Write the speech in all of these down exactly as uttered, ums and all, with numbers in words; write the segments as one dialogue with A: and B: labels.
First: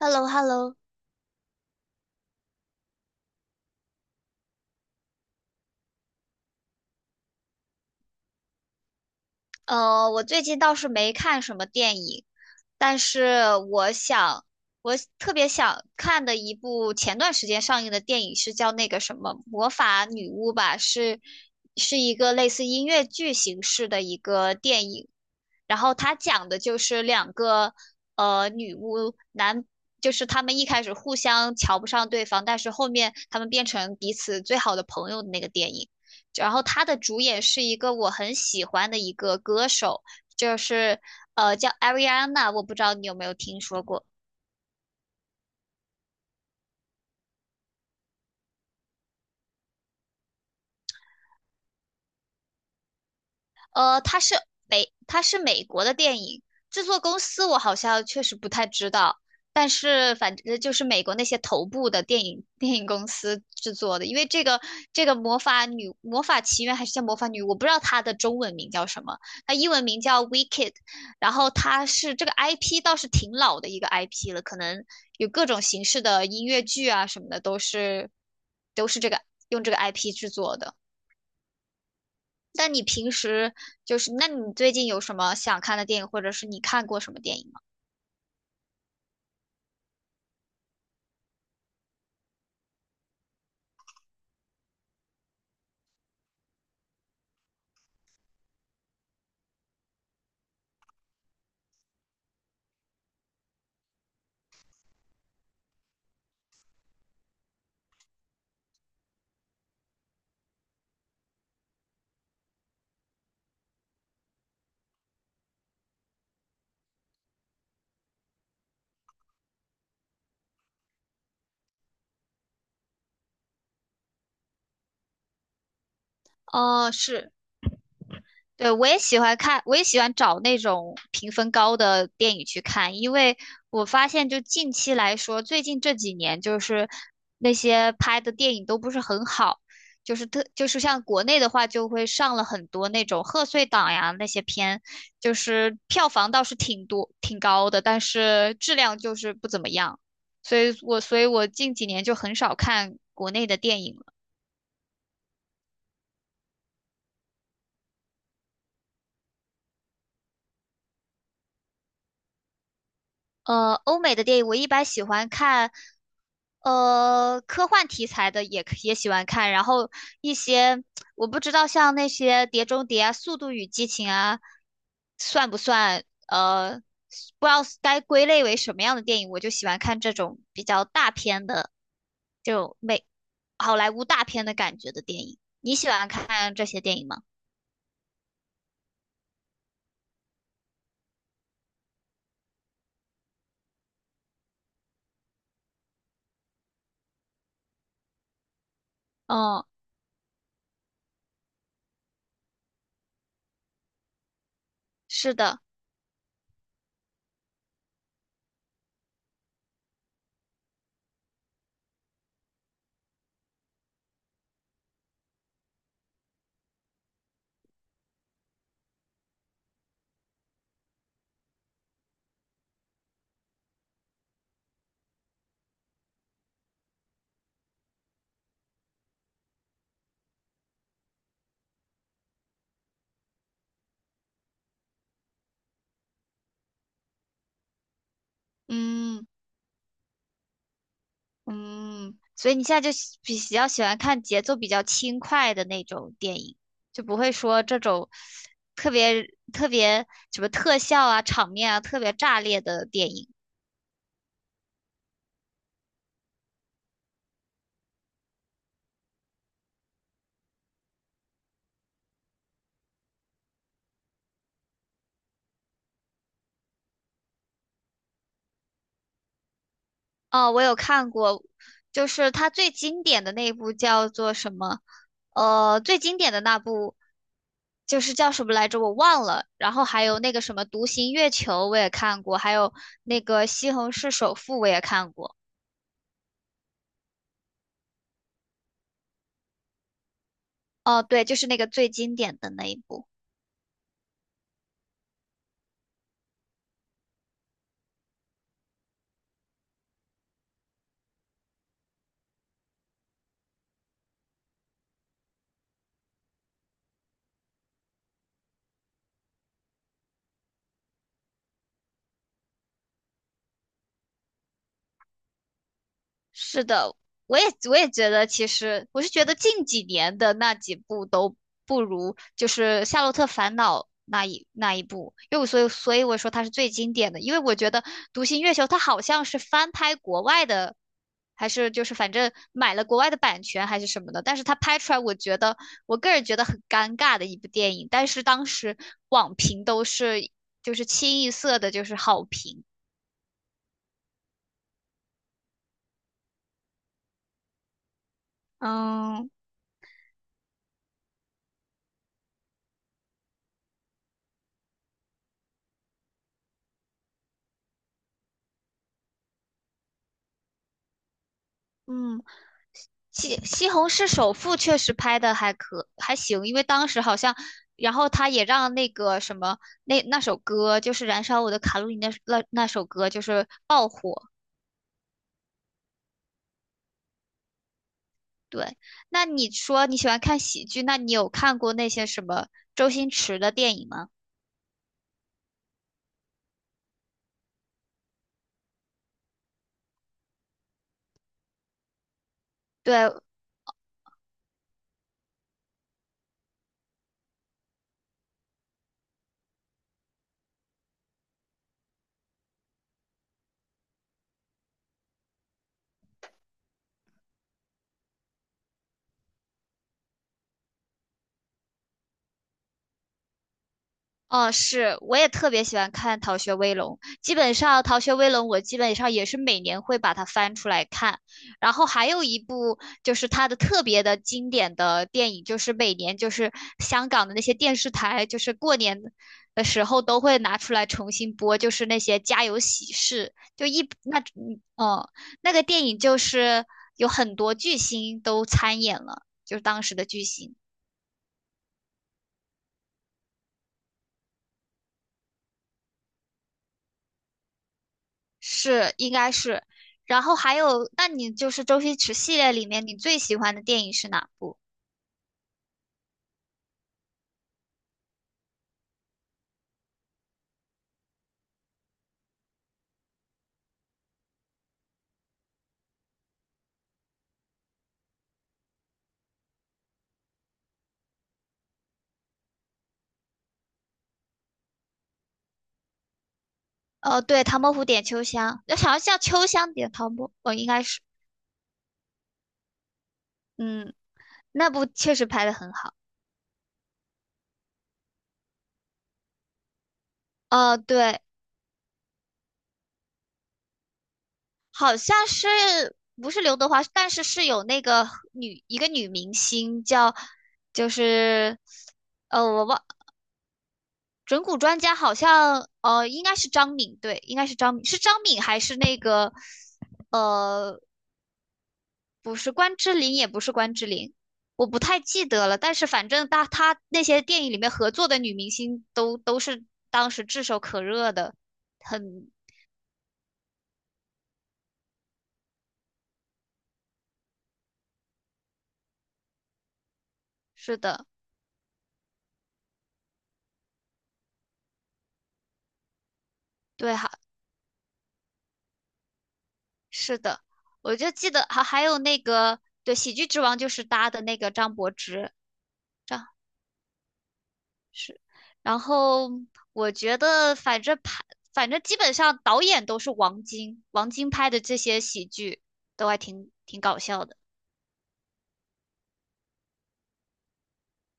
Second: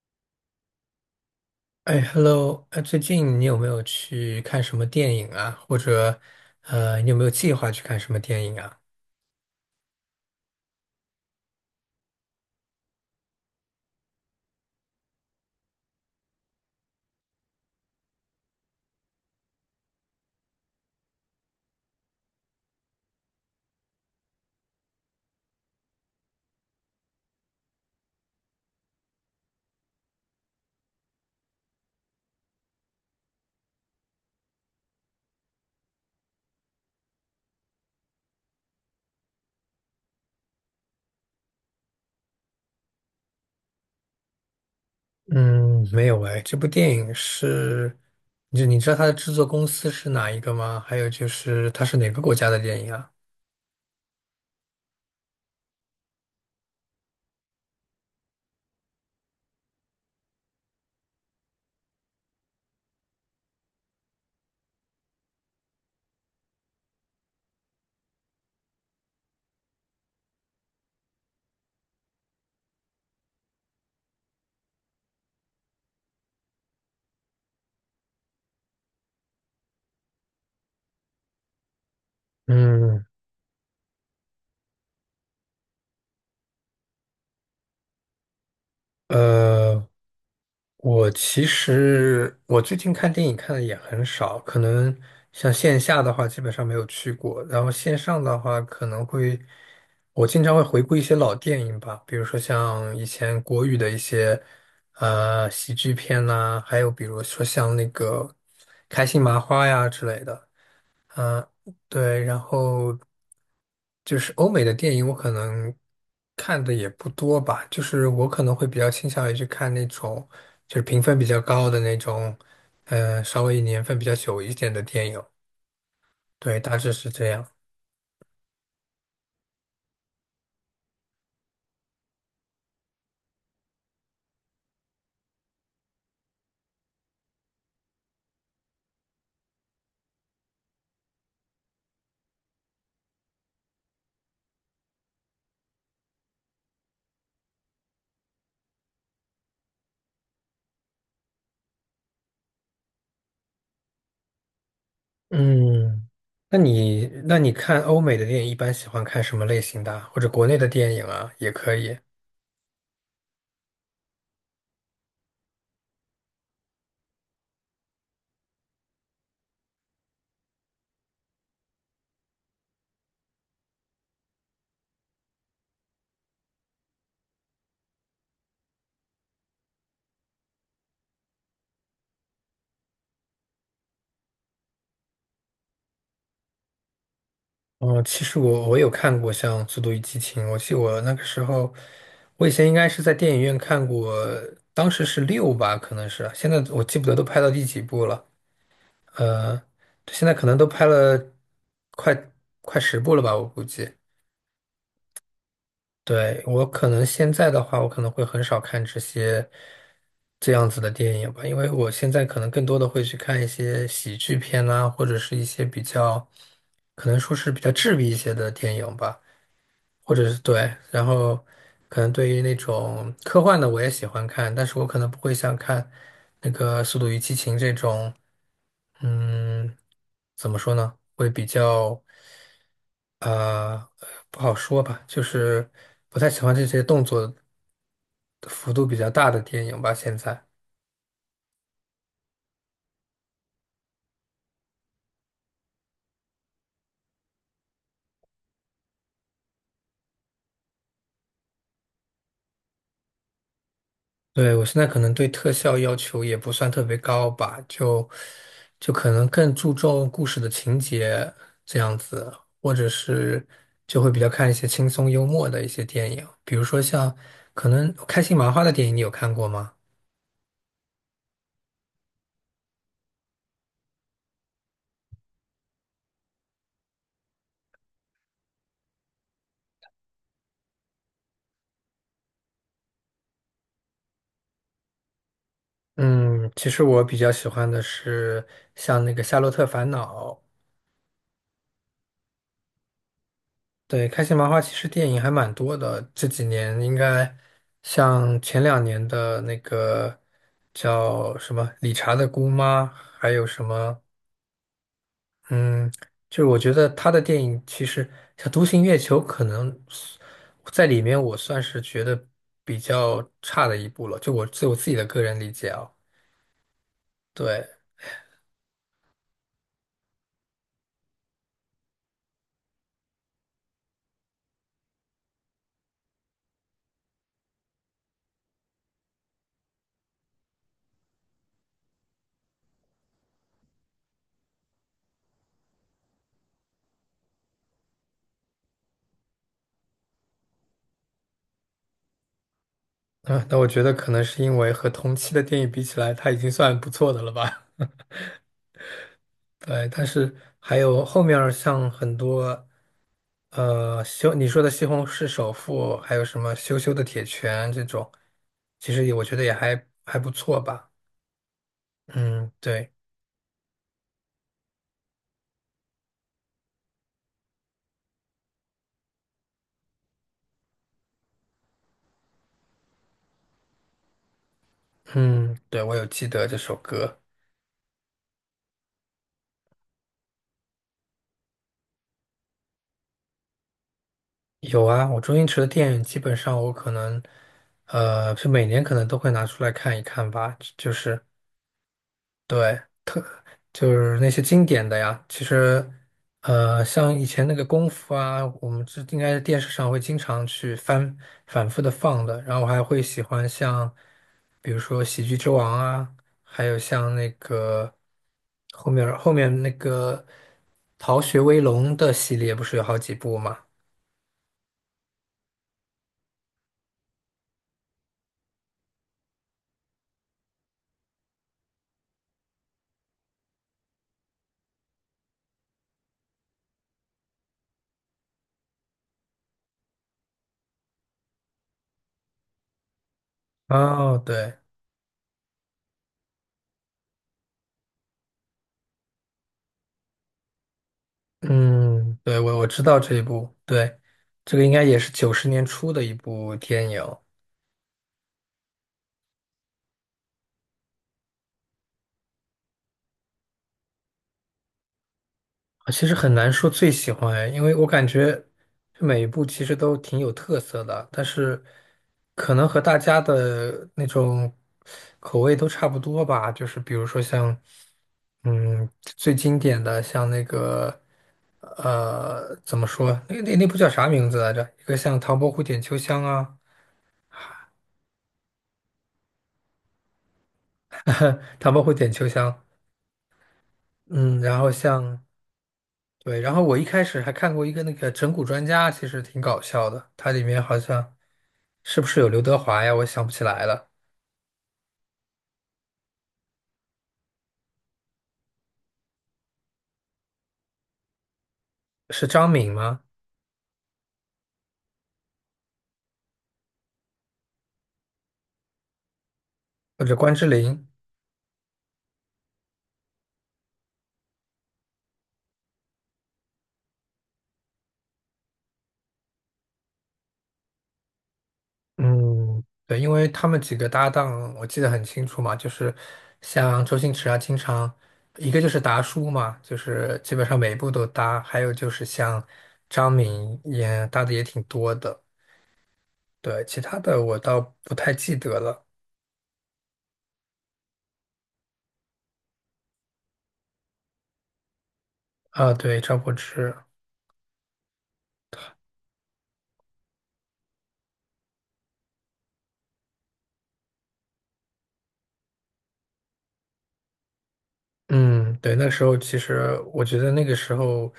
A: h e l l o h e l l o
B: 哎，Hello，哎，最近你有没有去看什么电影啊？或者，呃，你有没有计划去看什么电影啊？
A: 呃，我最近倒是没看什么电影，但是我想，我特别想看的一部前段时间上映的电影是叫那个什么《魔法女巫》吧，是是一个类似音乐剧形式的一个电影。然后他讲的就是两个呃女巫男，就是他们一开始互相瞧不上对方，但是后面他们变成彼此最好的朋友的那个电影。然后他的主演是一个我很喜欢的一个歌手，就是呃叫 Ariana,我不知道你有没有听说过。
B: 嗯，没有哎。这部电影是，就你知道它的制作公司是哪一个吗？还有就是它是哪个国家的电影啊？
A: 呃，它是美，它是美国的电影制作公司，我好像确实不太知道，但是反正就是美国那些头部的电影电影公司制作的。因为这个这个魔法女魔法奇缘还是叫魔法女，我不知道它的中文名叫什么，它英文名叫 Wicked。然后它是这个 I P 倒是挺老的一个 I P 了，可能有各种形式的音乐剧啊什么的都是都是这个用这个 I P 制作的。那你
B: 嗯。
A: 平时就是，那你最近有什么想看的电影，或者是你看过什么电影吗？
B: 呃，我其实我最近看电影看的也很少，可能像线下的话基本上没有去过，然后线上的话可能会，我经常会回顾一些老电影吧，比如说像以前国语的一些呃喜剧片呐、还有比如说像那个开心麻花呀之类的。啊，对，然后就是欧美的电影，我可能看的也不多吧，就是我可能会比较倾向于去看那种就是评分比较高的那种，呃，稍微年份比较久一点的电影，对，大
A: 哦，
B: 致是这
A: 是
B: 样。
A: 对，我也喜欢看，我也喜欢找那种评分高的电影去看。因为我发现就近期来说，最近这几年就是那些拍的电影都不是很好，就是特就是像国内的话，就会上了很多那种贺岁档呀那些片，就是票房倒是挺多挺高的，但是质量就是不怎么样，所以我所以我近几年就很少看国内的电影了。
B: 嗯，那你那你看欧美的电影一般喜欢看什么类型的啊或者国内的电影啊，也可以。
A: 呃，欧美的电影我一般喜欢看，呃，科幻题材的也可也喜欢看。然后一些我不知道像那些《碟中谍》啊、《速度与激情》啊，算不算呃，不知道该归类为什么样的电影，我就喜欢看这种比较大片的，就美好莱坞大片的感觉的电影。你喜欢看这些电影吗？
B: 哦，其实我我有看过像《速度与激情》，我记得我那个时候，我以前应该是在电影院看过，当时是六吧，可能是，现在我记不得都拍到第几部了，呃，
A: 哦，
B: 现在可能都拍了快快十部了吧，我估计。
A: 是的，
B: 对，我可能现在的话，我可能会很少看这些这样子的电影吧，因为我现在可能更多的会去看一些喜剧片啊，或者是一些比较，可能说是比较治愈一些的电影吧。或者是对，然后可能对于那种科幻的我也喜欢看，但是我可能不会像看那个《速度与激情》这种，嗯，怎么说呢？会比较呃不好说吧，就是不太喜欢这些动作幅度比较
A: 嗯。
B: 大的电影吧，现在。
A: 嗯，所以你现在就喜比比较喜欢看节奏比较轻快的那种电影，就不会说这种特别特别什么特效啊、场面啊特别炸裂的电影。
B: 对，我现在可能对特效要求也不算特别高吧，就就可能更注重故事的情节这样子，或者是就会比较看一些轻松幽默的一些电影，比如说像可能开心麻花的电影，你有看过吗？
A: 哦，我有看过，就是它最经典的那一部叫做什么？呃，最经典的那部就是叫什么来着？我忘了。然后还有那个什么《独行月球》，我也看过，还有那个《西虹市首富》，我也看过。
B: 嗯，其实我比较喜欢的是像那个《夏洛特烦恼》，
A: 哦，对，就是那个最经典的那一部。
B: 对，开心麻花其实电影还蛮多的，这几年应该像前两年的那个叫什么《理查的姑妈》，还有什么，嗯，就是我觉得他的电影其实像《独行月球》，可能在里面我算是觉得比较差的一部了，就我就我自己的个人理解啊。
A: 是的，我也
B: 对，
A: 我也觉得，其实我是觉得近几年的那几部都不如就是《夏洛特烦恼》那一那一部。因为我所以所以我说它是最经典的，因为我觉得《独行月球》它好像是翻拍国外的，还是就是反正买了国外的版权还是什么的。但是它拍出来，我觉得我个人觉得很尴尬的一部电影，但是当时网评都是就是清一色的就是好评，
B: 嗯，那我觉得可能是因为和同期的电影比起来，它已经算不错的了吧。
A: 嗯。
B: 对，但是还有后面儿像很多，呃，西你说的《西红柿首富》，还有什么《羞羞的铁拳》这种，其实也我觉得也还还不错吧。
A: 嗯，
B: 嗯，对，
A: 西西红柿首富确实拍的还可还行，因为当时好像，然后他也让那个什么那那首歌就是《燃烧我的卡路里》那那那首歌就是爆火。
B: 嗯，对，我有记得这首歌。
A: 对，那你说你喜欢看喜剧，那你有看过那些什么周星驰的电影吗？
B: 有啊，我周星驰的电影基本上我可能，呃，是每年可能都会拿出来看一看吧，就是对。
A: 对，
B: 就是那些经典的呀。其实，呃，像以前那个功夫啊，我们这应该是电视上会经常去翻反复的放的。然后我还会喜欢像，比如说《喜剧之王》啊，还有像那个后面后面那个《逃学威龙》的系列，不是有好几部嘛？
A: 哦，是，我也特别喜欢看《逃学威龙》。基本上，《逃学威龙》我基本上也是每年会把它翻出来看。然后还有一部就是它的特别的经典的电影，就是每年就是香港的那些电视台，就是过年的时候都会拿出来重新播，就是那些家有喜事，就一
B: 哦，
A: 那
B: 对，
A: 嗯哦，那个电影就是有很多巨星都参演了，就是当时的巨星。
B: 嗯，对，我我知道这一部，对，这个应该也是九十年初的一部电影。
A: 是，应该是。然后还有，那你就是周星驰系列里面你最喜欢的电影是哪部？
B: 啊，其实很难说最喜欢哎因为我感觉每一部其实都挺有特色的，但是可能和大家的那种口味都差不多吧。就是比如说像，嗯，最经典的像那个，呃，怎么说？那那那部叫啥名字来着？一个像《唐伯虎点秋香》啊，
A: 哦，对，《唐伯虎点秋香》，要想要叫秋香点唐伯，哦，应该是，
B: 《唐伯虎点秋香》。
A: 嗯，
B: 嗯，然
A: 那
B: 后
A: 部确
B: 像
A: 实拍的很好。
B: 对，然后我一开始还看过一个那个整蛊专家，其实挺搞笑的，它里面
A: 哦，
B: 好像。
A: 对，
B: 是不是有刘德华呀？我想不起来了，
A: 好像是不是刘德华，但是是有那个女一个女明星叫，就是，
B: 是
A: 呃，
B: 张
A: 我
B: 敏
A: 忘
B: 吗？
A: 整蛊专家好像，呃，应该是张敏，对，应该是张敏，是张敏还是那个，
B: 或者关之
A: 呃。
B: 琳？
A: 不是关之琳，也不是关之琳，我不太记得了。但是反正他他那些电影里面合作的女明星都都是当时炙手可热的，很
B: 嗯，对，因为他们几个搭档，我记得很清楚嘛，就是像周星驰啊，经常一个就是达叔嘛，就是基本上每一
A: 是
B: 部都
A: 的，
B: 搭，还有就是像张敏也搭的也挺多的，对，其
A: 对
B: 他
A: 哈，
B: 的我倒不太记得了。
A: 是的，我就记得还还有那个对《喜剧之王》就是搭的那个张柏芝，
B: 啊，对，张
A: 张
B: 柏芝，
A: 是，然后我觉得反正拍反正基本上导演都是王晶，王晶拍的这些喜剧都还挺挺搞笑的。
B: 嗯，对，那时候其实我觉得那个时候，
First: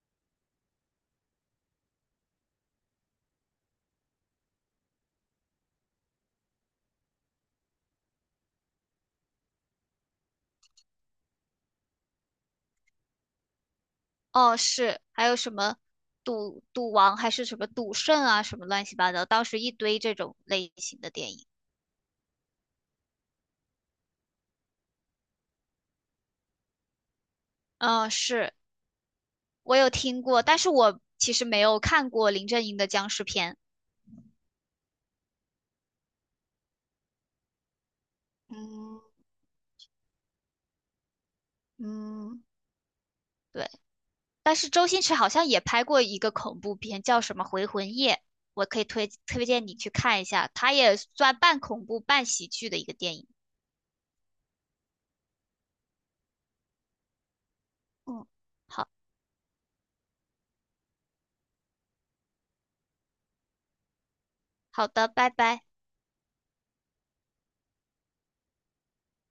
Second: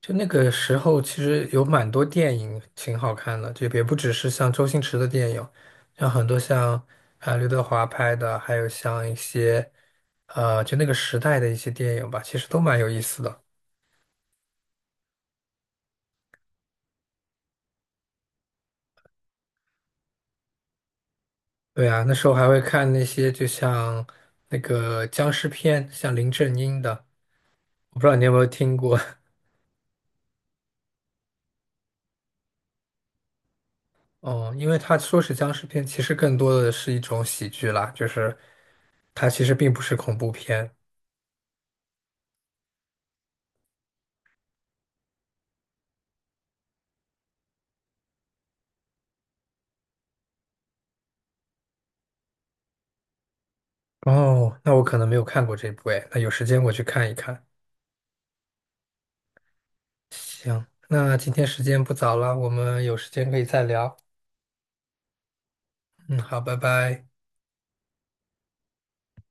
B: 就那个时候其实有蛮多电影挺好看的，就也不只是像周星驰的电影，像很多像啊刘德华拍的，还有像一些呃就那个时代的一些电影吧，其实都蛮有意思的。
A: 哦，是，还有什么赌赌王还是什么赌圣啊，什么乱七八糟，当时一堆这种类型的电影。
B: 对啊，那时候还会看那些就像那个僵尸片，像林正英的，我不知
A: 嗯，
B: 道你有没有
A: 是，
B: 听过。
A: 我有听过，但是我其实没有看过林正英的僵尸片。
B: 哦，因为他说是僵尸片，其实更多的是一种喜剧啦，就是。
A: 嗯
B: 它其实并不是恐怖片。
A: 嗯，对，但是周星驰好像也拍过一个恐怖片，叫什么《回魂夜》，我可以推推荐你去看一下，它也算半恐怖半喜剧的一个电影。
B: 哦，那我可能没有看过这部诶，那有时间我去看一看。
A: 嗯，好，
B: 行，那今天时间不早了，我们有时间可以再聊。
A: 好的，拜拜。
B: 嗯，好，拜拜。